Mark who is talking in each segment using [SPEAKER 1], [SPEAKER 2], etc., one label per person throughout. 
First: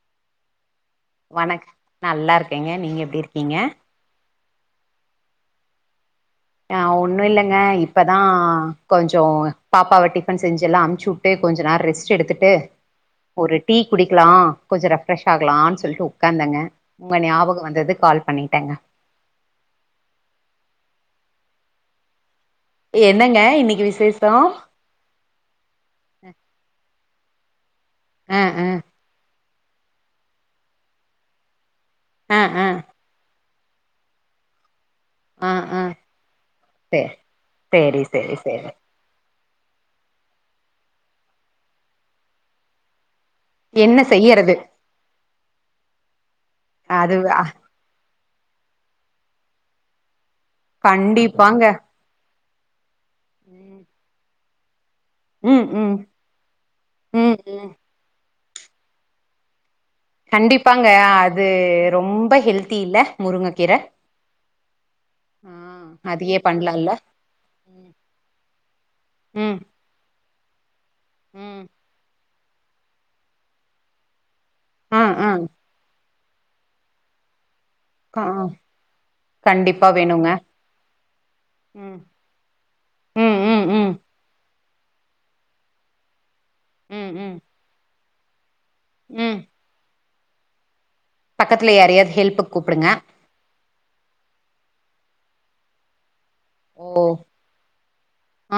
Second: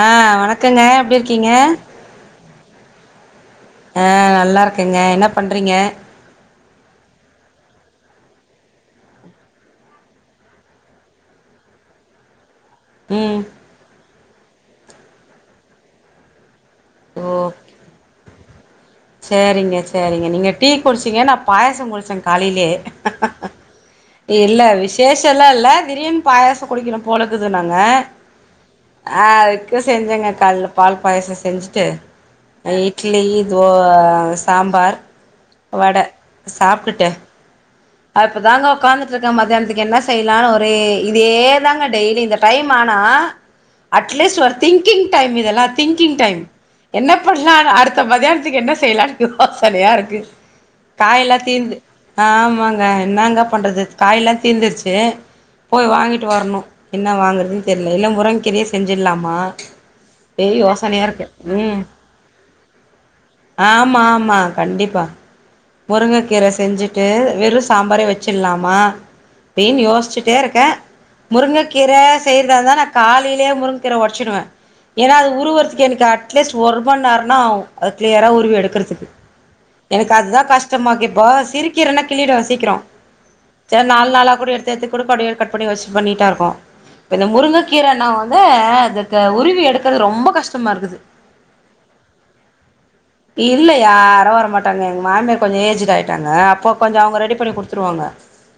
[SPEAKER 1] ஆ வணக்கங்க இருக்கீங்க
[SPEAKER 2] வணக் நல்லா இருக்கேங்க நீங்க எப்டி இருக்கீங்க
[SPEAKER 1] ஆ நல்லாருக்குங்க என்ன பண்றீங்க
[SPEAKER 2] ஆ ஒன்னு இல்லைங்க இப்பதா கொஞ்சோ பாப்பாவ டிஃபன் செஞ்சு எல்லா அம்ச்சு உட்டு கொஞ்ச நேர ரெஸ்ட் எடுத்துட்டு
[SPEAKER 1] ம்
[SPEAKER 2] ஒரு டீ குடிக்கலா கொஞ்ச ரெஃப்ரெஷ் ஆகலானு சொல்ட்டு உக்காந்தங்க உங்க
[SPEAKER 1] ஓ
[SPEAKER 2] ஞாபகம் வந்துது கால் பண்ணிட்டேங்க
[SPEAKER 1] சேரிங்க சேரிங்க நீங்க டீ குடிச்சிங்க நா பாயசோ குடிச்ச காலைலே
[SPEAKER 2] என்னங்க இன்னைக்கு விசேஷோ
[SPEAKER 1] விசேஷ ல்லா இல்ல திடீர்னு பாயச குடிக்கணு போலக்குதுனாங்க
[SPEAKER 2] அ அ
[SPEAKER 1] அ அதுக்கு செஞ்சேங்க கால்ல பால் பாயசோ செஞ்சுட்டு
[SPEAKER 2] ஆ ஆ
[SPEAKER 1] இட்லி தோ சாம்பார்
[SPEAKER 2] ஆ ஆ
[SPEAKER 1] வட
[SPEAKER 2] சே
[SPEAKER 1] சாப்ட்டுட்டு
[SPEAKER 2] சேரி சேரி
[SPEAKER 1] அப்பதாங்க
[SPEAKER 2] சேரி
[SPEAKER 1] உக்காந்துட்டுருக்க மதியானத்துக்கு என்ன செய்யலானு ஒரே இதே தாங்க டெய்லி இந்த டைம் ஆனா
[SPEAKER 2] என்ன
[SPEAKER 1] அட்லீஸ்ட் ஒரு
[SPEAKER 2] செய்யறது
[SPEAKER 1] திங்கிங் டைம் இதெல்லா திங்கிங் டைம் என்ன
[SPEAKER 2] அது அ
[SPEAKER 1] பண்லானு அடுத் த மதியானத்துக்கு என்ன செய்யலா யோசனையா இருக்கு காயெல்லா
[SPEAKER 2] கண்டிப்பாங்க
[SPEAKER 1] தீந்து ஆமாங்க என்னங்க
[SPEAKER 2] ம்
[SPEAKER 1] பண்றது காய் எல்லா தீந்துருச்சு
[SPEAKER 2] ம்
[SPEAKER 1] போய்
[SPEAKER 2] ம்
[SPEAKER 1] வாங்கிட்டு வரணு என்ன
[SPEAKER 2] ம்
[SPEAKER 1] வாங்குறதுன்னு
[SPEAKER 2] ம்
[SPEAKER 1] தெரில்ல இல்ல முரங்கங்கீரியே செஞ்சிடலாமா பெரிய
[SPEAKER 2] கண்டிப்பாங்க
[SPEAKER 1] யோசனையா இருக்கு
[SPEAKER 2] அது
[SPEAKER 1] ம்
[SPEAKER 2] ரொம்ப ஹெல்தி இல்ல முருங்கக்கீர
[SPEAKER 1] ஆமா ஆமா கண்டிப்பா
[SPEAKER 2] ஆ அதையே
[SPEAKER 1] முருங்கக்கீர
[SPEAKER 2] பண்லால்ல
[SPEAKER 1] செஞ்சுட்டு வெறு
[SPEAKER 2] ம்
[SPEAKER 1] சாம்பாரே வச் சிடலாமா
[SPEAKER 2] ம்
[SPEAKER 1] அப்டின்னு யோசிச்சுட்டே இருக்கே
[SPEAKER 2] ம்
[SPEAKER 1] முருங்கக்கீர செய்றதா இருந்தா நா காலையிலே முருங்ககீர ஒடச்சிடுவே
[SPEAKER 2] ஆ
[SPEAKER 1] ஏன்னா
[SPEAKER 2] ஆ
[SPEAKER 1] அது உருவுறது எனக்கு அட்லீஸ்ட் ஒரு மணி நேரம்ன்னா ஆவு அத
[SPEAKER 2] ஆ
[SPEAKER 1] கிளியரா உருவி எடுக்கறதுக்கு
[SPEAKER 2] கண்டிப்பா
[SPEAKER 1] எனக்கு
[SPEAKER 2] வேணுங்க
[SPEAKER 1] அதுதா கஷ்டமாக்கு இப்போ சிறு
[SPEAKER 2] ம்
[SPEAKER 1] கீரனா கிள்ளிடுவே சீக்கிரோ
[SPEAKER 2] ம் ம்
[SPEAKER 1] சேர்
[SPEAKER 2] ம்
[SPEAKER 1] நாலு நாலா கூட எடு சேத்துகூட படி கட் பண்ணி வச் நீட்டாருக்கு
[SPEAKER 2] ம்
[SPEAKER 1] இப்ப இந்த
[SPEAKER 2] ம்
[SPEAKER 1] முருங்கக்கீரன்னாவே இதக
[SPEAKER 2] ம்
[SPEAKER 1] உருவி எடுக்கரது ரொம்ப கஷ்டமா இருக்குது
[SPEAKER 2] பக்கத்துல யாரையாவது ஹெல்ப்புக்கு கூப்டுங்க
[SPEAKER 1] இல்ல யாரு வரமாட்டாங்க எங்க மாமியாரு கொஞ்சோ ஏஜ்டு ஆயிட்டாங்க அப்போ கொஞ்சோ
[SPEAKER 2] ஓ
[SPEAKER 1] அவங்க ரெடி பண்ணி கொடுத்துருவாங்க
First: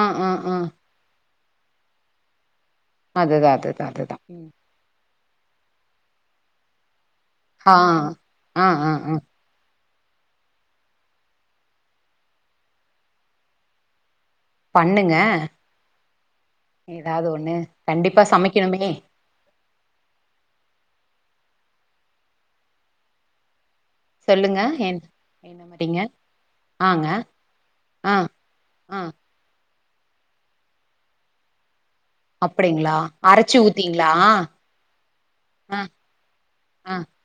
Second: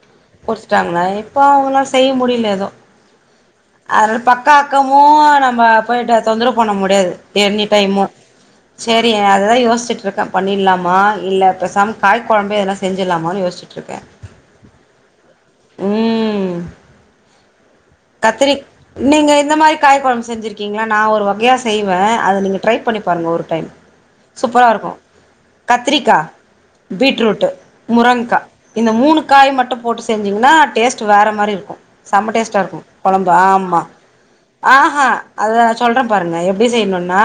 [SPEAKER 2] ஆ ஆ ஆ
[SPEAKER 1] முட்ச்சட்டாங்களா இப்போ அவங்களால செய்ய முடியல ஏது
[SPEAKER 2] அதுதா அதுதா அதுதா
[SPEAKER 1] அதனால பக்கா பக்கமு நம்ம போய்ட்டு தொந்தரவு பண்ண முடியாது எனி
[SPEAKER 2] ஆ
[SPEAKER 1] டைமு
[SPEAKER 2] ஆ ஆ
[SPEAKER 1] சேரி
[SPEAKER 2] ஆ
[SPEAKER 1] அதா யோசிச்சிட்டு இருக்கே பண்ணிட்லாமா இல்ல பேசாம காய் கொழம்பு எதுனா செஞ்சிரலாமான்னு யோசிச்சிட்ருக்க
[SPEAKER 2] பண்ணுங்க ஏதாவது ஒண்ணு கண்டிப்பா
[SPEAKER 1] கத்திரிக்
[SPEAKER 2] சமைக்கணுமே
[SPEAKER 1] நீங்க இந்த மாரி காய் கொழம்பு செஞ்சிருக்கீங்களா நா ஒரு வகையா செய்வே அது நீங்க ட்ரை பண்ணி பாருங்க ஒரு டைம்
[SPEAKER 2] சொல்லுங்க
[SPEAKER 1] சூப்பரா இருக்கு
[SPEAKER 2] என் என்ன மாறீங்க
[SPEAKER 1] கத்திரிக்கா
[SPEAKER 2] ஆங்க
[SPEAKER 1] பீட்ரூட்டு
[SPEAKER 2] ஆ
[SPEAKER 1] முரங்கா இந்த
[SPEAKER 2] ஆ
[SPEAKER 1] மூணு காய் மட்டும் போட்டு செஞ்சிங்ன்னா டேஸ்ட் வேற மாரி இருக்கு செம்ம டேஸ்ட்டா இருக்கு
[SPEAKER 2] அப்டிங்களா
[SPEAKER 1] கொழம்பு
[SPEAKER 2] அரச்சு
[SPEAKER 1] ஆமா
[SPEAKER 2] ஊத்தீங்களா
[SPEAKER 1] ஆஹா அத
[SPEAKER 2] ஆ
[SPEAKER 1] சொல்றே பாருங்க எப்டி
[SPEAKER 2] ஆ
[SPEAKER 1] செய்யணும்னா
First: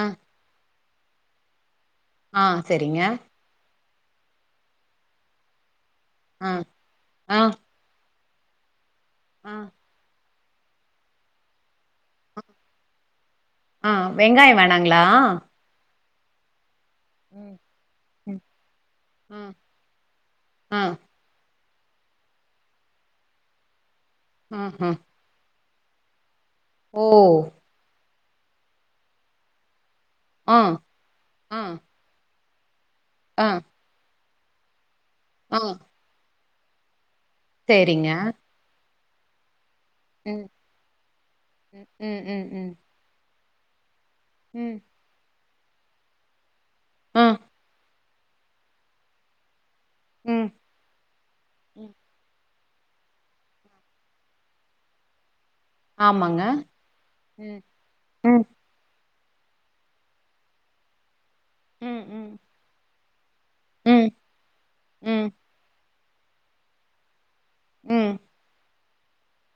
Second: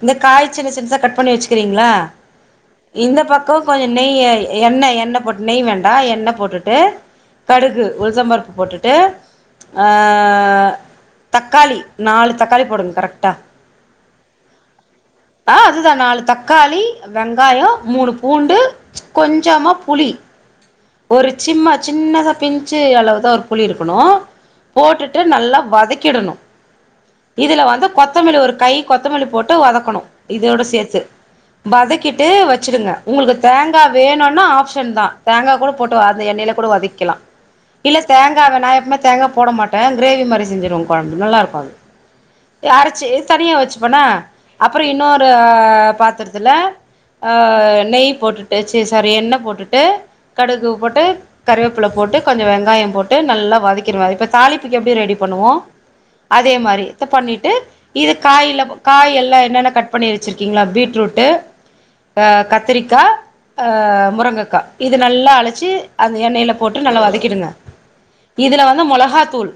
[SPEAKER 2] ஆ
[SPEAKER 1] இந்த க காய் சின்ன சின்னதா கட் பண்ணி வச்சுக்கிறீங்களா
[SPEAKER 2] ஆ சரிங்க
[SPEAKER 1] இந்த பக் கோ கொஞ்சோ நெய் எண்ணெ எண்ண போட்டு நெய் வேண்டா என்ணெ
[SPEAKER 2] ஆ
[SPEAKER 1] போட்டுட்டு
[SPEAKER 2] ஆ
[SPEAKER 1] கடுகு உள்சம்பருப்பு போட்டுட்டு ஆ தக்காளி நாலு தக்காளி போடுங்க கரெக்டா
[SPEAKER 2] ஆ வெங்காய வேணாங்களா
[SPEAKER 1] ஆ அதுதா நாலு தக்காளி
[SPEAKER 2] ம்
[SPEAKER 1] வெங்காயோ மூணு பூண்டு
[SPEAKER 2] ஆ
[SPEAKER 1] கொஞ்சமா புளி
[SPEAKER 2] ஆ
[SPEAKER 1] ஒரு சிம்மா சின்னதா பிஞ்சு அளவு தான் ஒரு புளி இருக்குணு
[SPEAKER 2] ஆ ஆ
[SPEAKER 1] போட்டு ட்டு நல்லா வதக்கிடணு
[SPEAKER 2] ஓ
[SPEAKER 1] இதுல வந்து கொத் கொத்தமல்லி ஒரு கை கொத்தமல்லி போட்டு வதக்கணு
[SPEAKER 2] ஆ
[SPEAKER 1] இதோட சேத்து
[SPEAKER 2] ஆ
[SPEAKER 1] வதக்கிட்டு வச்சுடுங்க உங்களுக்கு
[SPEAKER 2] ஆ
[SPEAKER 1] தேங்கா வேணும்னா ஆப்ஷன் தா தேங்கா
[SPEAKER 2] ஆ
[SPEAKER 1] கூட போட்டு அந்த எண்ணெயில கூட வதக்கிலா இல்ல
[SPEAKER 2] சரிங்க
[SPEAKER 1] தேங்கா வேணா நா எப்பமே தேங்கா போட மாட்டே கிரேவி
[SPEAKER 2] ம்
[SPEAKER 1] மாரி செஞ்சுருவ கொழம்பு நல்லாருக்கு அது
[SPEAKER 2] ம் ம் ம்
[SPEAKER 1] அரைச்சி தனியா வச்சுப்பேனா
[SPEAKER 2] ம் ம்
[SPEAKER 1] அப்புரோ இன்னொரு பாத்துரத்தில ஆ நெய் போட்டுட்டு சீ சாரி எண்ணெ போட்டு ட்டு
[SPEAKER 2] ம்
[SPEAKER 1] கடுகு போட்டு கருவேப்பில
[SPEAKER 2] ம்
[SPEAKER 1] போட்டு கொஞ்சோ வெங்காய போட்டு ட்டு நல்லா வதக்கிருவே இப்ப தாலிப்புக்கு எப்டி ரெடி பண்ணுவோ
[SPEAKER 2] ஆமாங்க
[SPEAKER 1] அதே மாரி இத பண்ணிட்டு
[SPEAKER 2] ம்
[SPEAKER 1] இது
[SPEAKER 2] ம்
[SPEAKER 1] காயில காய் எல்லா என்னென்ன கட் பண்ணி வச்சிருக்கிங்காளோ பீட்ரூட்டு
[SPEAKER 2] ம்
[SPEAKER 1] அ
[SPEAKER 2] ம்
[SPEAKER 1] கத்திரிக்கா அ
[SPEAKER 2] ம்
[SPEAKER 1] முருங்கக்கா இது
[SPEAKER 2] ம்
[SPEAKER 1] நல்லா அலசி அந்த எண்ணெயில போட்டு நல்லா வதக்கிடுங்க
[SPEAKER 2] ம்
[SPEAKER 1] இதுல வந்து மொளகா தூள்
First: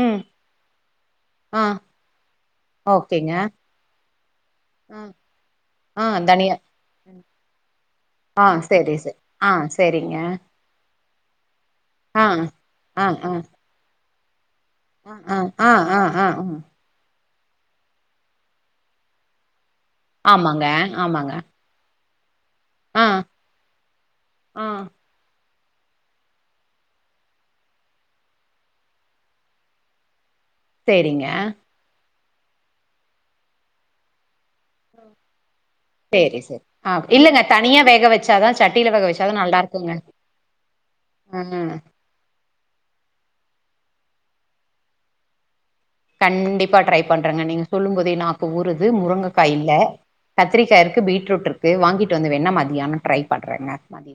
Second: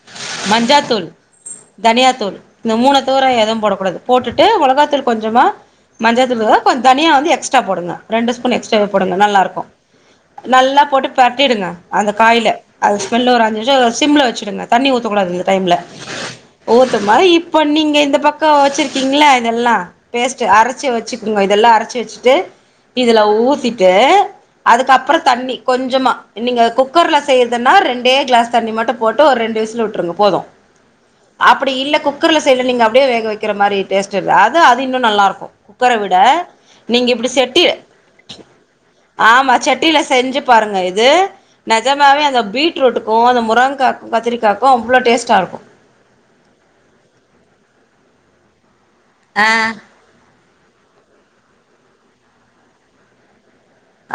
[SPEAKER 2] ம்
[SPEAKER 1] மஞ்சாத்தூள்
[SPEAKER 2] ஆ
[SPEAKER 1] தனியாத்தூள் இந்த மூணு தவர
[SPEAKER 2] ஓகேங்க
[SPEAKER 1] எதுவு போடக்கூடாது போட்டுட்டு
[SPEAKER 2] ஆ
[SPEAKER 1] மொளகாத்தூள் கொஞ்சமா
[SPEAKER 2] ஆ தனியா
[SPEAKER 1] மஞ்சாதத்தூள்த கொஞ்சோ தனியா
[SPEAKER 2] ம்
[SPEAKER 1] வந்து எஸ்ட்ரா போடுங்க ரெண்டு
[SPEAKER 2] ஆ
[SPEAKER 1] ஸ்பூன்
[SPEAKER 2] ம்.
[SPEAKER 1] எக்ஸ்ட்ராவே
[SPEAKER 2] சரி
[SPEAKER 1] போடுங்க
[SPEAKER 2] சரி
[SPEAKER 1] நல்லா
[SPEAKER 2] ஆ
[SPEAKER 1] இருக்கு
[SPEAKER 2] சரிங்க
[SPEAKER 1] நல்லா போட்டு பெரட்டிடுங்க அந்த
[SPEAKER 2] ஆ
[SPEAKER 1] காய்ல அது
[SPEAKER 2] ஆ ஆ
[SPEAKER 1] ஸ்மெல்ல ஒரு அஞ்சு நிமிஷம் சிம்ல வச்சிடுங்க தண்ணி
[SPEAKER 2] ஆ
[SPEAKER 1] ஊத்தக்கூடாது
[SPEAKER 2] ஆ
[SPEAKER 1] இந்த
[SPEAKER 2] ஆ
[SPEAKER 1] டைம்ல
[SPEAKER 2] ஆ ஆ ஆ.
[SPEAKER 1] ஊத்த மாரி இப்ப நீங்க இந்த பக்கோ வச்சிருக்கீங்களா இதெல்லாம் பேஸ்ட்டு
[SPEAKER 2] ஆமாங்க
[SPEAKER 1] அரைச்சி
[SPEAKER 2] ஆமாங்க.
[SPEAKER 1] வச்சிக்கோங்க இதெல்லா அரைச்சு வச்சுட்டு
[SPEAKER 2] ஆ
[SPEAKER 1] இதுல ஊத்திட்டு
[SPEAKER 2] ஆ
[SPEAKER 1] அதுக்கப்பறோ த தண்ணி கொஞ்சமாக நீங்க குக்கர்ல செய்யறதுன்னா ரெண்டே கிளாஸ் தண்ணி மட்டு போட்டு ஒரு ரெண்டு விசில் விட்டு்ருங்க போதும்
[SPEAKER 2] சேரிங்க
[SPEAKER 1] அப்டி இல்ல குக்கர்ல செய்யல நீங்க அப்டியே வேக வைக்கிற மாரி டேஸ்டுலா அது அது இன்னு நல்லா இருக்கு குக்கர விட
[SPEAKER 2] சரி, சரி. ஆ
[SPEAKER 1] நீங்க இப்டி
[SPEAKER 2] இல்லங்க
[SPEAKER 1] செட்டி
[SPEAKER 2] தனியா வேக வச்சாதா சட்டியில வேக வச்சாதா
[SPEAKER 1] ஆமா
[SPEAKER 2] நல்லா இருக்குங்க.
[SPEAKER 1] செட்டியில செஞ்சு பாருங்க இது நஜ
[SPEAKER 2] ம்
[SPEAKER 1] நிஜமாவே அந்த பீட்ரூட்டுக்கு அந்த முருங்காக்கு கத்திரிக்காய்க்கு அவ்ளோ டேஸ்ட்டா இருக்கு
[SPEAKER 2] கண்டிப்பா ட்ரை பண்றங்க நீங்க சொல்லு போதே நாக்கு ஊருது முருங்கக்கா
[SPEAKER 1] ஆஹ்
[SPEAKER 2] இல்ல கத்திரிக்காய் இருக்கு பீட்ரூட் இருக்கு வாங்கிட்டு வந்து வேன மதியானோ ட்ரை பண்ணுறேங்க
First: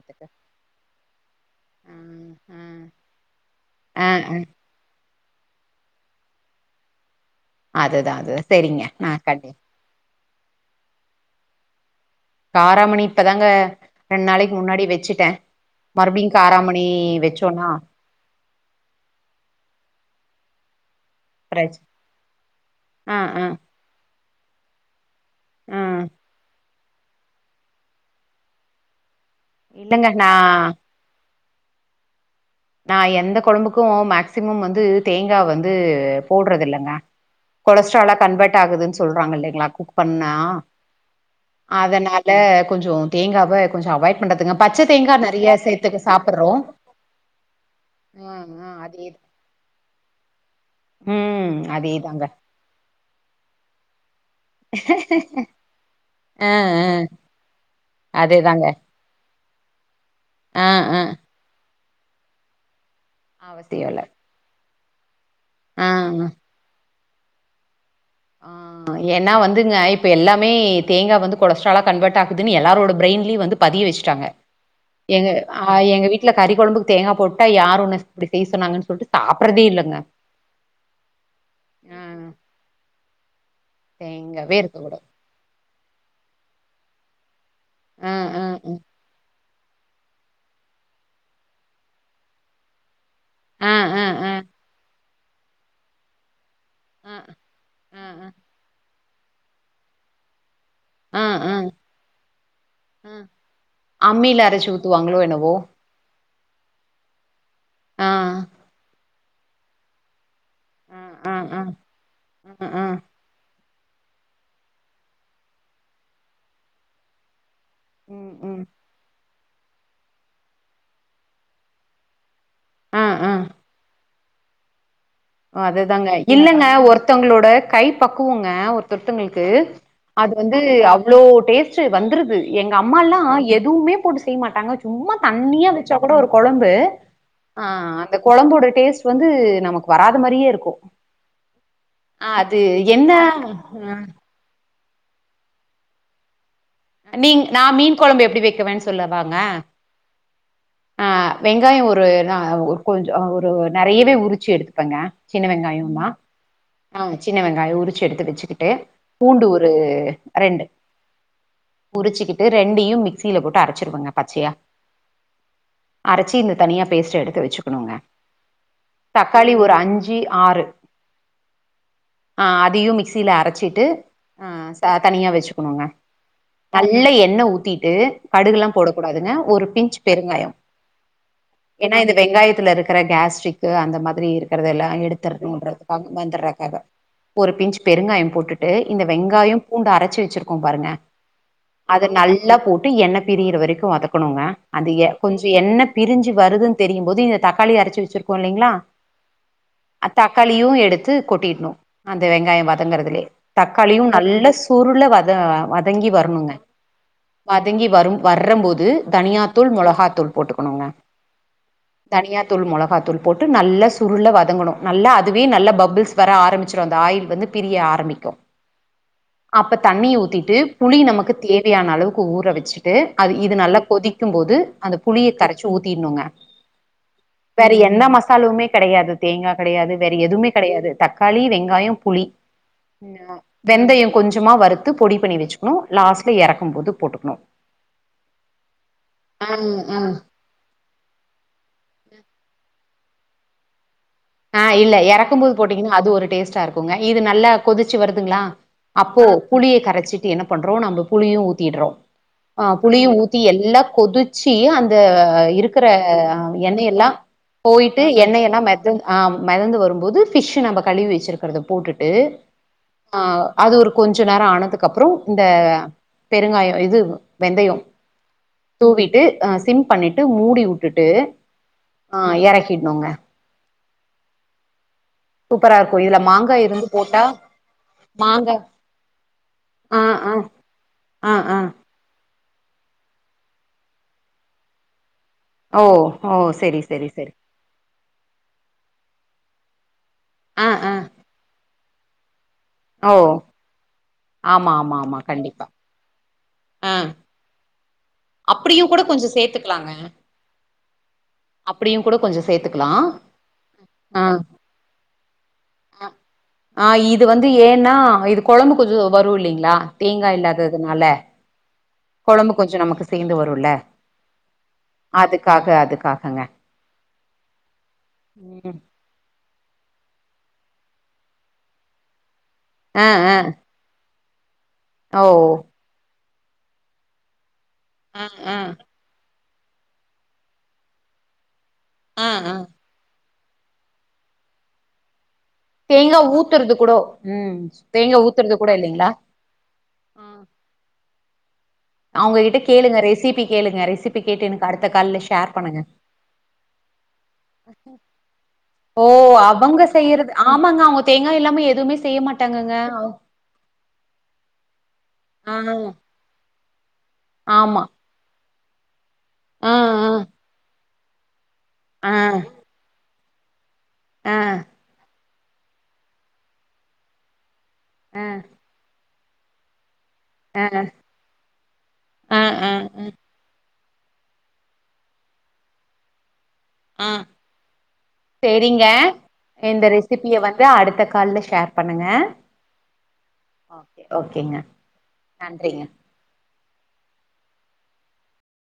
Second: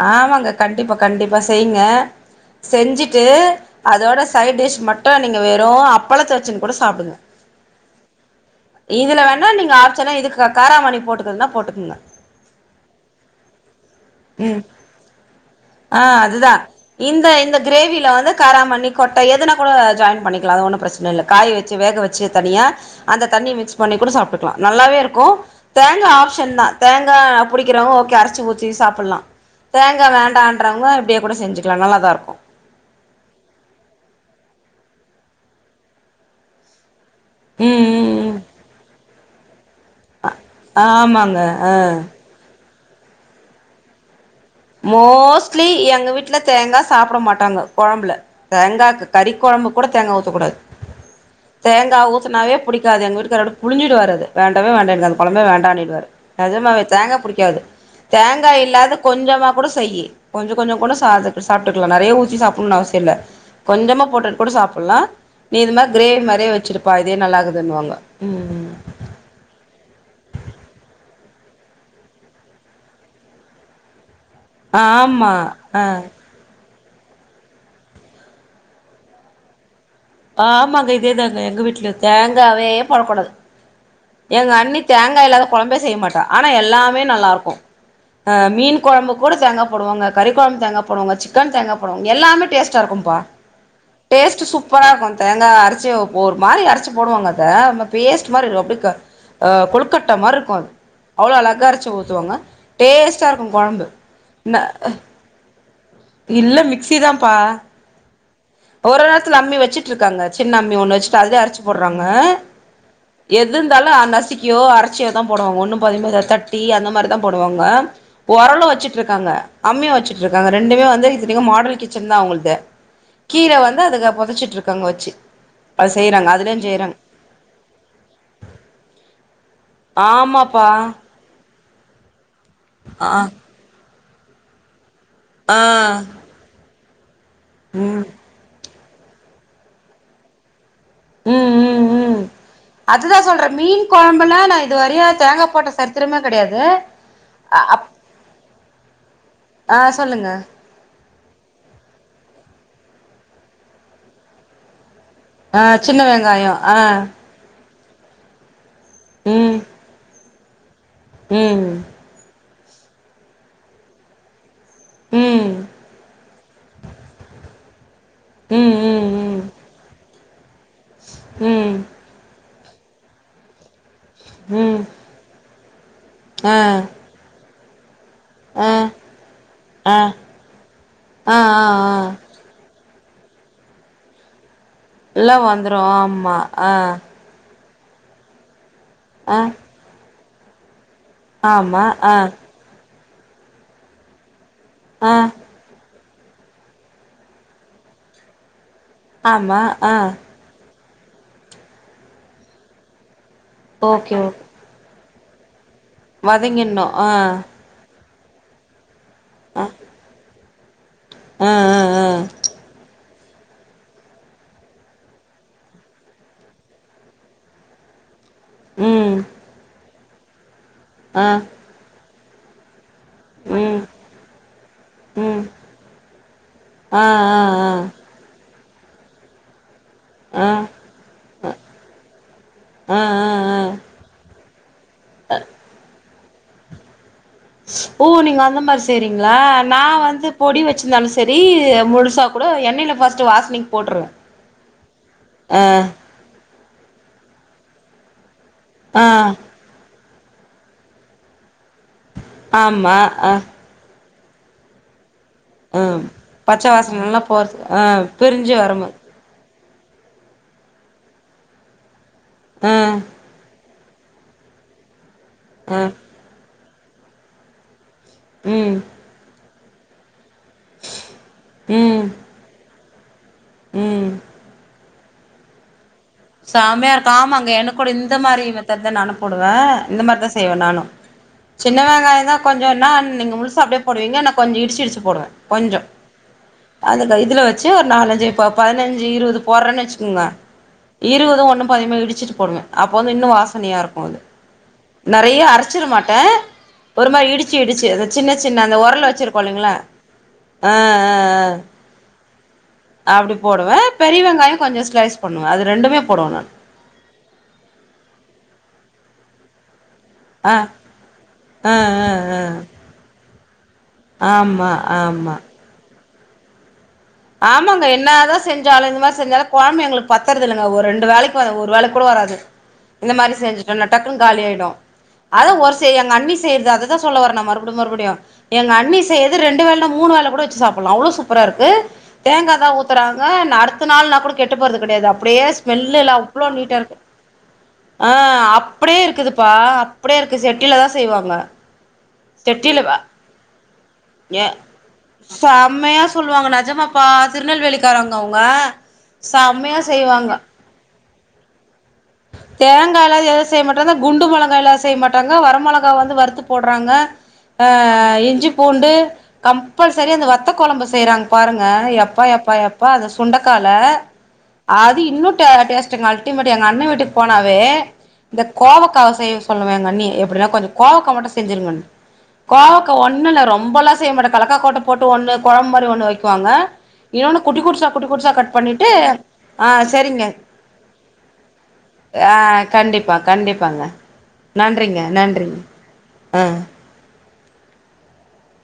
[SPEAKER 1] ஆமாங்க கண்டிப்பா கண்டிப்பா செய்ங்க
[SPEAKER 2] ம் ம்
[SPEAKER 1] செஞ்சுட்டு
[SPEAKER 2] ஆ
[SPEAKER 1] அதோட
[SPEAKER 2] ஆ
[SPEAKER 1] சைடிஷ் மட் டும் நீங்க வெறு‌ அப்பளத்த வச்சுட்டு கூட சாப்டுங்க
[SPEAKER 2] அதுதா அது சரிங்க. நா
[SPEAKER 1] இதுல வேணா
[SPEAKER 2] கண்டி
[SPEAKER 1] நீங்க ஆப்ஷன்ஸ் இதுக்கு காராமணி போட்டுக்குதுன்னா போட்டுக்கங்க
[SPEAKER 2] காராமணி இப்பதாங்க ரெண்டு நாளைக்கு முன்னாடி வச்சுட்டே‌
[SPEAKER 1] ஆ
[SPEAKER 2] மறுபடியு
[SPEAKER 1] அதுதா
[SPEAKER 2] காராமணி
[SPEAKER 1] இந்த இந்த
[SPEAKER 2] வச்சோனா
[SPEAKER 1] கிரேவில வந்து காராமணி கொட்ட எதுனா கூட ஜாயின் பண்ணிக்கலா அது ஒன்னு பிரச் சன இல்ல காய வச்சு
[SPEAKER 2] பிரச்
[SPEAKER 1] வேக வச்சு தனியா
[SPEAKER 2] ஆ
[SPEAKER 1] அந்த
[SPEAKER 2] ஆ
[SPEAKER 1] தண்ணிய மிக்ஸ் பண்ணி கூட சாப்ட்டுக் க்க நல்லாவே இருக்கும்
[SPEAKER 2] ஆ
[SPEAKER 1] தேங்காய் ஆப்ஷன் தா தேங்காய் பிடிக்கிறவங்க ஓகே அரைச்சி ஊத்தி சாப்படலாம் தேங்கா
[SPEAKER 2] இல்லங்க நா
[SPEAKER 1] வேண்டான்றவங்க இப்டியே கூட செஞ்சுக்கலாம் நல்லாதான் இருக்கும்
[SPEAKER 2] நா எந்த குழம்புக்கு மேக்ஸிமம் வந்து தேங்கா வந்து போடுறது இல்லைங்க
[SPEAKER 1] ம்
[SPEAKER 2] கொலஸ்ட்ராலா
[SPEAKER 1] ம் ம்
[SPEAKER 2] கன்வெர்ட் ஆகுதுன்னு சொல்றாங்க இல்லைங்களா குக் பண்ணா
[SPEAKER 1] ஆமாங்க ஆ
[SPEAKER 2] அதனால லே கொஞ்சம் தேங்காவ கொஞ்சோ அவாய்ட் பண்றதுங்க பச்ச தேங்காய் நறைய சேர்த்துக்கு சாப்டுறோம்
[SPEAKER 1] சாப்பட மாட்டாங்க குழம்புல தேங்காய
[SPEAKER 2] அதே
[SPEAKER 1] கறி குழம்பு கூட தேங்கா ஊத்தக்கூடாது
[SPEAKER 2] ம்
[SPEAKER 1] தேங்கா
[SPEAKER 2] அதேதாங்க
[SPEAKER 1] ஊத்தனாவே புடிக்காது எங்க வீட்டுக்காரோட புழஞ்சிடுவாரு அத வேண்டாவே வேண்ட அந்த குழம்பே வேண்டாயின்டிருவாரு
[SPEAKER 2] ஆ
[SPEAKER 1] நஜமா
[SPEAKER 2] ஆ
[SPEAKER 1] தேங்காய் புடிக்காது தேங்காய்
[SPEAKER 2] அதேதாங்க
[SPEAKER 1] இல்லா அதை கொஞ்சமாக கூட செய் கொஞ்சம்
[SPEAKER 2] ஆ
[SPEAKER 1] கொஞ்சம் கூட
[SPEAKER 2] ஆ
[SPEAKER 1] சா சாப்பிட்டுக்கலாம் நிறைய ஊத்தி சாப்பிடணுன்னு அவசியம் இல்ல
[SPEAKER 2] அவசியோ இல்ல
[SPEAKER 1] கொஞ்சமா போட்டுட்டு கூட சாப்பல்லாம் நீ இ
[SPEAKER 2] ஆ
[SPEAKER 1] மாரி கிரேவி
[SPEAKER 2] ஆ
[SPEAKER 1] மாறியே வச்சிருப் ப்பா இதே நல்லாகுதுன்னாங்கோ
[SPEAKER 2] ஆ, ஏன்னா வந்துங்க இப்ப எல்லாமே தேங்கா வந்து கொலஸ்ட்ராலா கன்வெர்ட் ஆக்குதுன்னு எல்லாரோட பிரைன்லியு வந்து பதிய வச்சுட்டாங்க எங்க
[SPEAKER 1] ஆமா
[SPEAKER 2] ஆ எங்க வீட்டு வீட்ல கறி குழம்புக்கு தேங்காய போட்டா யாரு ஒன்ன இப்டி செய்ய சொன்னாங்கன்ன சொல்ட்டு சாப்படறதே இல்லைங்க
[SPEAKER 1] ஆமாங்க இதேதாங்க எங்க வீட்ல தேங்காவைவே போடக்கூடாது எங்க
[SPEAKER 2] தேங்காவே இருக்க
[SPEAKER 1] அண்ணி
[SPEAKER 2] கூடாது
[SPEAKER 1] தேங்காய் இல்லாம குழம்பே செய்ய மாட்டா ஆனா எல்லாமே நல்லா இருக்கு
[SPEAKER 2] ஆ
[SPEAKER 1] அ
[SPEAKER 2] ஆ
[SPEAKER 1] மீன் குழம்பு கூட தேங்க போடுவாங்க கறி குழம்பு தேங்க போடுவங்க சிக்கன் தேங்காய போடுவாங்க எல்லாமே டேஸ்டா இருக்கும்பா
[SPEAKER 2] ஆ ஆ ஆ
[SPEAKER 1] டேஸ்ட் சூப்பரா இருக்கு தேங்கா அரிச்சி ஒரு மாதிரி அரைச்சி
[SPEAKER 2] ஆ
[SPEAKER 1] போடுவாங்க அத நம்ம
[SPEAKER 2] ஆ
[SPEAKER 1] பேஸ்ட் மாதிரி இருக்கு அப்டி கொழுக்கட்ட மாதிரி இருக்கு அது
[SPEAKER 2] ஆ
[SPEAKER 1] அவ்ளோ
[SPEAKER 2] ஆ ஆ
[SPEAKER 1] அழகா அரைச்சு ஊத்துவாங்க டேஸ்ட்டா இருக்கு கொழம்பு
[SPEAKER 2] டோ என்னவோ
[SPEAKER 1] இல்ல மிக்சி தான்ப்பா
[SPEAKER 2] ஆ
[SPEAKER 1] ஒரு நேரத்தி அம்மி வச்சிடட்டுருக்காங்க சின்ன அம்மி ஒன்னு
[SPEAKER 2] ஆ
[SPEAKER 1] வச்சுட்டு
[SPEAKER 2] ஆ
[SPEAKER 1] அதலே அரச்சி
[SPEAKER 2] ஆ
[SPEAKER 1] போடுறாங்க
[SPEAKER 2] ஆ ஆ
[SPEAKER 1] எது இருந்தாலு நசுிக்கியோ அரைச்சியோ தா போடுவாங்க ஒன்னு பதி தட்டி அந்த மாதிரிதா போடுவாங்க
[SPEAKER 2] ம் ம்
[SPEAKER 1] உரளு வச்சுட்டு இருக்காங்க அம்மி வச்சுட்டு இருக்காங்க ரெண்டுமே வநது மாடல் கிச்சன் தா அவங்களுக்கு
[SPEAKER 2] ஆ ஆ
[SPEAKER 1] கீழவந்து அதுக்கு புதைச்சிட்டு இருக்காங்க வச்சு அது
[SPEAKER 2] அதுதாங்க
[SPEAKER 1] செய்றாங்க அதுலயு
[SPEAKER 2] இல்லங்க
[SPEAKER 1] செய்றாங்க
[SPEAKER 2] ஒரு த்தவங்களோட கை பக்குவங்க ஒருத்தொத்தங்களுக்கு அது வந்து
[SPEAKER 1] ஆமாப்பா
[SPEAKER 2] அவ் இவ்ளோ டேஸ்ட் வந்துருது எங்க அம்மா
[SPEAKER 1] ஆ
[SPEAKER 2] எல்லா எதுவுமே போட்டு செய்ய மாட்டாங்க சும்மா
[SPEAKER 1] ஆ
[SPEAKER 2] தண்ணியா வச்சா கூட ஒரு கொழம்பு ஆ அந்த கொழம்போட டேஸ்ட் இது வந்து நமக்கு வராத மாதிரியே இருக்கும்
[SPEAKER 1] ம் ம் ம் அதுதா சொல்றே மீன் கொழம்புல்லா நா இது வரைய தேங்கா போட்ட சரித்திரமே கிடையாது
[SPEAKER 2] நீங் நா மீன் கொழம்பு எப்டி வைக்கவேன்னு சொல்ல வாங்க
[SPEAKER 1] ஆ சொல்லுங்க
[SPEAKER 2] ஆ வெங்காயோ ஒரு நா கொஞ்சோ ஒரு நிறையவே உரிச்சு எடுத்துப்பேங்க சின்ன
[SPEAKER 1] ஆ சின்ன
[SPEAKER 2] வெங்காயோந்தா
[SPEAKER 1] வெங்காய ஆ
[SPEAKER 2] சின்ன வெங்காயோ உரிச்சு எடுத்து வச்சுக்கிட்டு பூண்டு
[SPEAKER 1] ம்
[SPEAKER 2] ஒரு ரெண்டு
[SPEAKER 1] ம்
[SPEAKER 2] உறிச்சிக்கிட்டு ரெண்டையு மிக்சியில போட்டு அரைச்சிருவங்க பச்சையா
[SPEAKER 1] ம்
[SPEAKER 2] அரச்சி இந்த தனியா பேஸ்ட்ட எடுத்து வச்சுக்கணுங்க
[SPEAKER 1] ம் ம்
[SPEAKER 2] தக்காளி ஒரு அஞ்சு ஆறு
[SPEAKER 1] ம்
[SPEAKER 2] ஆ அதையு மிக்சியில அரைச்சிட்டு ஆ
[SPEAKER 1] ம்
[SPEAKER 2] ச தனியா வச்சுக்கணுங்க
[SPEAKER 1] ஆ
[SPEAKER 2] நல்லா எண்ணெ ஊத்திட்டு கடுகுலா
[SPEAKER 1] ஆ
[SPEAKER 2] போடக்கூடாதுங்க ஒரு
[SPEAKER 1] ஆ ஆ
[SPEAKER 2] பிஞ்ச் பெருங்காயோ
[SPEAKER 1] ஆ ஆ
[SPEAKER 2] ஏன்னா இந்த வெங்காயத்துல இருக்கிற கேஸ்ட்ரிக்கு அந்த மாதிரி இருக்கிறது எல்லா
[SPEAKER 1] எல்லா வந்துரு ஆமா ஆ
[SPEAKER 2] ஒரு பிஞ்ச் பெருங்காயோ போட்டுட்டு இந்த
[SPEAKER 1] ஆ
[SPEAKER 2] வெங்காயோ பூண்டு அரைச்சு வச்சிருக்கோ பாருங்க
[SPEAKER 1] ஆமா
[SPEAKER 2] அத
[SPEAKER 1] ஆ
[SPEAKER 2] நல்லா போட்டு எண்ணெய பிரியற வரைக்கு வதக்கணுங்க அந்த எ
[SPEAKER 1] ஆ
[SPEAKER 2] எண்ண பிரி்ஞ்சு வருதுன்னு தெரியும் போது இந்த தக்காளி அரைச்சு வச்சிருக்கோ இல்லைங்களா இல்லைங்ளா
[SPEAKER 1] ஆமா அ
[SPEAKER 2] தக்காளியு எடுத்து கொட்டிடணு அந்த வெங்காயோ வதங்குறதுலே தக்காளியு
[SPEAKER 1] ஓகே ஓகே
[SPEAKER 2] நல்ல பொருள்ள வத வதங்கி வரணுங்க
[SPEAKER 1] வதங்கிட்ணு ஆ
[SPEAKER 2] வதங்கி வரு வரர்ற போது தனியா
[SPEAKER 1] ஆ
[SPEAKER 2] தூள் மொளகாத்தூள் போட்டுக்கணுங்க
[SPEAKER 1] ஆ ஆ ஆ
[SPEAKER 2] தனியா தூள் மொளகா தூள் போட்டு நல்லா சுருள்ள வதங்கணு நல்லா அதுவே நல்ல பபுள்ஸ் வர ஆரம்பிச்சரு அந்த ஆயில் வந்து பிரிய ஆரம்பிக்கு
[SPEAKER 1] ம்
[SPEAKER 2] அப்ப தண்ணி ஊத்திட்டு புளி
[SPEAKER 1] ஆ
[SPEAKER 2] நமக்கு தேவையான அளவுக்கு ஊற வச்சுட்டு அது இது நல்லா
[SPEAKER 1] ம்
[SPEAKER 2] கொதிக்கும் போது புளிய
[SPEAKER 1] ம்
[SPEAKER 2] கரைச்சு ஊத்திடணுங்க
[SPEAKER 1] ஆ ஆ ஆ
[SPEAKER 2] வேற என்ன மசாலவுமே கெடையாது தேங்கா கெடையாது வேற
[SPEAKER 1] ஆ
[SPEAKER 2] எதுவுமே கெடையாது தக்காளி வெங்காயம் புளி
[SPEAKER 1] ஆ ஆ ஆ
[SPEAKER 2] வெந்தயம் கொஞ்சமா வறுத்து பொடி பண்ணி வச்சுக்கணு லாஸ்ட்ல இறக்கு போது போட்டுக்கணு
[SPEAKER 1] ஓ நீங்க அந்த மாரி செயிரிங்களா
[SPEAKER 2] ஆ
[SPEAKER 1] நா
[SPEAKER 2] ஆ
[SPEAKER 1] வந்து பொடி வச்சுருந்தாலு செரி முழுசாக கூட எண்ணெயில் ஃபஸ்ட்டு வாசனைக்கு போட்டுருவேன்
[SPEAKER 2] ஆ இல்ல எறக்கு போது போட்டீங்கன்னா அது ஒரு டேஸ்ட்டா இருக்குங்க இது நல்லா கொதிச்சு வருதுங்களா
[SPEAKER 1] ஆ
[SPEAKER 2] அப்போ புளியை கரைச்சிட்டு என்ன பண்றோ நம்ம புளியு ஊத்திடுறோ ஆ
[SPEAKER 1] ஆமா
[SPEAKER 2] புளியு
[SPEAKER 1] ஆ
[SPEAKER 2] ஊத்தி எல்லா கொதிச்சு அந்த இருக்கிற
[SPEAKER 1] ம் பச்ச
[SPEAKER 2] எண்ணெய எல்லா
[SPEAKER 1] வாசனல்லா போறது ஆ
[SPEAKER 2] போயிட்டு எண்ணெய்
[SPEAKER 1] பிரிஞ்சு
[SPEAKER 2] எல்லா
[SPEAKER 1] வரும்போது
[SPEAKER 2] ஆ மெதந்து வரும்போது ஃபிஷ் நம்ம கழுவி வச்சிருக்கறத போட்டுட்டு ஆ அது ஒரு கொஞ்ச நேரம் ஆனதுக்கு அப்புறோ இந்த
[SPEAKER 1] ஆ
[SPEAKER 2] பெருங்காயம் இது வெந்தயம்
[SPEAKER 1] ம்
[SPEAKER 2] தூவிட்டு ஆ சிம் பண்ணிட்டு மூடி வுட்டுட்டு
[SPEAKER 1] ம்
[SPEAKER 2] ஆ எறக்கிடனுங்க
[SPEAKER 1] ம்
[SPEAKER 2] சூப்பரா இருக்கு இதுல மாங்கா இருந்து
[SPEAKER 1] சாம்மையா இருக்கு
[SPEAKER 2] போட்டா
[SPEAKER 1] ஆமாங்க என கூட இந்த மாதிரி
[SPEAKER 2] மாங்கா
[SPEAKER 1] மெத்தட்டு தா நானு போடுவே
[SPEAKER 2] ஆ
[SPEAKER 1] இந்த மாரி தா
[SPEAKER 2] ஆ
[SPEAKER 1] செய்வே நானு
[SPEAKER 2] ஆ ஆ
[SPEAKER 1] சின்ன வெங்காயம் தா கொஞ்சோ நா நீங்க முழுச அப்டியே போடுவீங்க நா கொஞ்சோ இடிச்சியிடிச்சி போடுவே கொஞ்சோ
[SPEAKER 2] ஓ ஓ செரி செரி
[SPEAKER 1] அதுல
[SPEAKER 2] செரி
[SPEAKER 1] இதுல வச்சி ஒரு நாலஞ்சு இப்போ பதினஞ்சு இருபது போடுறேன்னு வச்சுக்கோங்கே இருவது ஒன்னு பாதிபாதி இடிச்சிட்டு போடுவே அப்போ வந்து
[SPEAKER 2] ஓ
[SPEAKER 1] இன்னு வாசனையா இருக்கு அது
[SPEAKER 2] ஆமா ஆமா ஆமா
[SPEAKER 1] நெறையா
[SPEAKER 2] கண்டிப்பா
[SPEAKER 1] அரைச்சிட மாட்டே
[SPEAKER 2] ஆ
[SPEAKER 1] ஒரு மாரி இடிச்சி இடிச்சி அத சின்ன சின்ன அந்த
[SPEAKER 2] அப்டியு கூட
[SPEAKER 1] உரல
[SPEAKER 2] கொஞ்சோ
[SPEAKER 1] வச்சுருக்கோ இல்லைங்களா
[SPEAKER 2] சேத்துக்கலாங்க
[SPEAKER 1] ஆ ஆ ஆ
[SPEAKER 2] அப்டியு கூட கொஞ்சோ சேத்து
[SPEAKER 1] அப்டி போடுவே பெரிய வெங்காயம் கொஞ்சோ ஸ்லைஸ் பண்ணுவே அது ரெண்டுமே போடுவே நானு
[SPEAKER 2] ஆ இது வந்து ஏன்னா இது குழம்பு கொஞ்சோ வரு இல்லைங்களா தேங்கா
[SPEAKER 1] ஆ
[SPEAKER 2] இல்லாததுனால
[SPEAKER 1] ஆ ஆ
[SPEAKER 2] குழம்பு கொஞ்சோ நமக்கு சேந்து வரும்ல
[SPEAKER 1] ஆ ஆமா ஆமா
[SPEAKER 2] அதுக்காக அதுக்காகங்க
[SPEAKER 1] ஆமாங்கே என்னதா
[SPEAKER 2] ம்
[SPEAKER 1] செஞ்சாலு இந்த மாரி செஞ்சாலு குழம்பு எங்களுக்கு பத்தரது இல்லங்கே ஒரு ரெண்டு வேலைக்கு வரு ஒரு வேலைக்கி கூட வராது
[SPEAKER 2] ஆ
[SPEAKER 1] இந்த மாதிரி செஞ்ச
[SPEAKER 2] ஆ
[SPEAKER 1] இதுனென்னே டக்குனு காலி ஆயிடு
[SPEAKER 2] ஓ
[SPEAKER 1] அத ஒர்சேரி எங்க அண்ணி செய்றது அததா சொல்ல வர நா மறுபடியு மறுபடி
[SPEAKER 2] ஆ ஆ
[SPEAKER 1] மறுபடியு எங்க அண்ணி செய்யுறது ரெண்டு வேள இல்ல மூணு வேள கூட வச்சி சாப்பிடலா அவ்ளோ சூப்பரா இருக்கு
[SPEAKER 2] ஆ ஆ
[SPEAKER 1] தேங்காதா ஊத்துறாங்க நா அடுத்த நாள்னா கூட கெட்டு போறது கெடையாது அப்டியே ஸ்மெல்லே இல்ல
[SPEAKER 2] தேங்கா
[SPEAKER 1] அவ்ளோ
[SPEAKER 2] ஊத்துறது
[SPEAKER 1] நீட்டா
[SPEAKER 2] கூட
[SPEAKER 1] இருக்கு
[SPEAKER 2] ம்
[SPEAKER 1] ஆ
[SPEAKER 2] தேங்கா ஊத்துறது கூட
[SPEAKER 1] அப்டியே
[SPEAKER 2] இல்லைங்களா
[SPEAKER 1] இருக்குது ப்பா அப்பிடியே இருக்கு செட்டியில தா செய்வாங்க
[SPEAKER 2] அவுங்ககிட்ட
[SPEAKER 1] செட்டில வா
[SPEAKER 2] கேளுங்க ரெசிபி கேளுங்க ரெசிபி
[SPEAKER 1] ஏ
[SPEAKER 2] கேட்டு எனக்கு அடுத்த கால்ல ஷேர் பண்ணுங்க
[SPEAKER 1] செம்மையா சொல்லுவாங்க நேஜமாப்பா ஆ திருநெல்வேலிக்காரங்க அவங்க
[SPEAKER 2] ஓ
[SPEAKER 1] செம்மையா
[SPEAKER 2] அவங்க செய்யறது
[SPEAKER 1] செய்வாங்க
[SPEAKER 2] ஆமாங்க அவங்கா தேங்கா இல்லாம எதுவுமே செய்ய மாட்
[SPEAKER 1] தேங்காயில்லாது எதுவு செய்ய மாட்டாங்க குண்டு மொளகாயில்லாது செய்ய மாட்டாங்க வர
[SPEAKER 2] ஆ
[SPEAKER 1] மொளகாய் வந்து வருறுத்து போடுறாங்க ஆ
[SPEAKER 2] ஆமா
[SPEAKER 1] இஞ்சி பூண்டு
[SPEAKER 2] ஆ ஆ
[SPEAKER 1] கம்பல்சரி அந்த வத்த கொழம்பு செய்யறாங்க பாருங்க
[SPEAKER 2] ஆ
[SPEAKER 1] எப்பா எப்பா எப்பா அது சுண்டைக்கல
[SPEAKER 2] ஆ
[SPEAKER 1] அது இன்னு டே டேஸ்ட் ங்க அல்டிமேட் எங்க அண்ணன் வீட்டுக்கு போனாவே இந்த கோவக்கவ செய்ய சொல்லுவே எங்க அண்ணியே எப் அப்டின்னா கொஞ்சோ கோவக்கா மட்டு செஞ்சிருங்கனு
[SPEAKER 2] ஆ ஆ ஆ
[SPEAKER 1] கோவக்க ஒண்ணு இல்ல ரொம்பெல்லா செய்ய மாட்டே கலக்காக்கோட்டை போட்டு ஒண்ணு கொழம்பு மாரி ஒண்ணு வைகுவாங்க
[SPEAKER 2] ஆ.
[SPEAKER 1] இன்னொன்னு குட்டி குட்டிச்சா குட்டி குட்டிச்சா கட் பண்ணிட்டு ஆ செரிங்க
[SPEAKER 2] இன்னு அடுத்த கால ஷேர் பண்ணுங்க
[SPEAKER 1] ஆ கண்டிப்பா கண்டிப்பாங்க
[SPEAKER 2] ஓகே ஓகேங்க
[SPEAKER 1] நன்றிங்க நன்றிங்க ஆ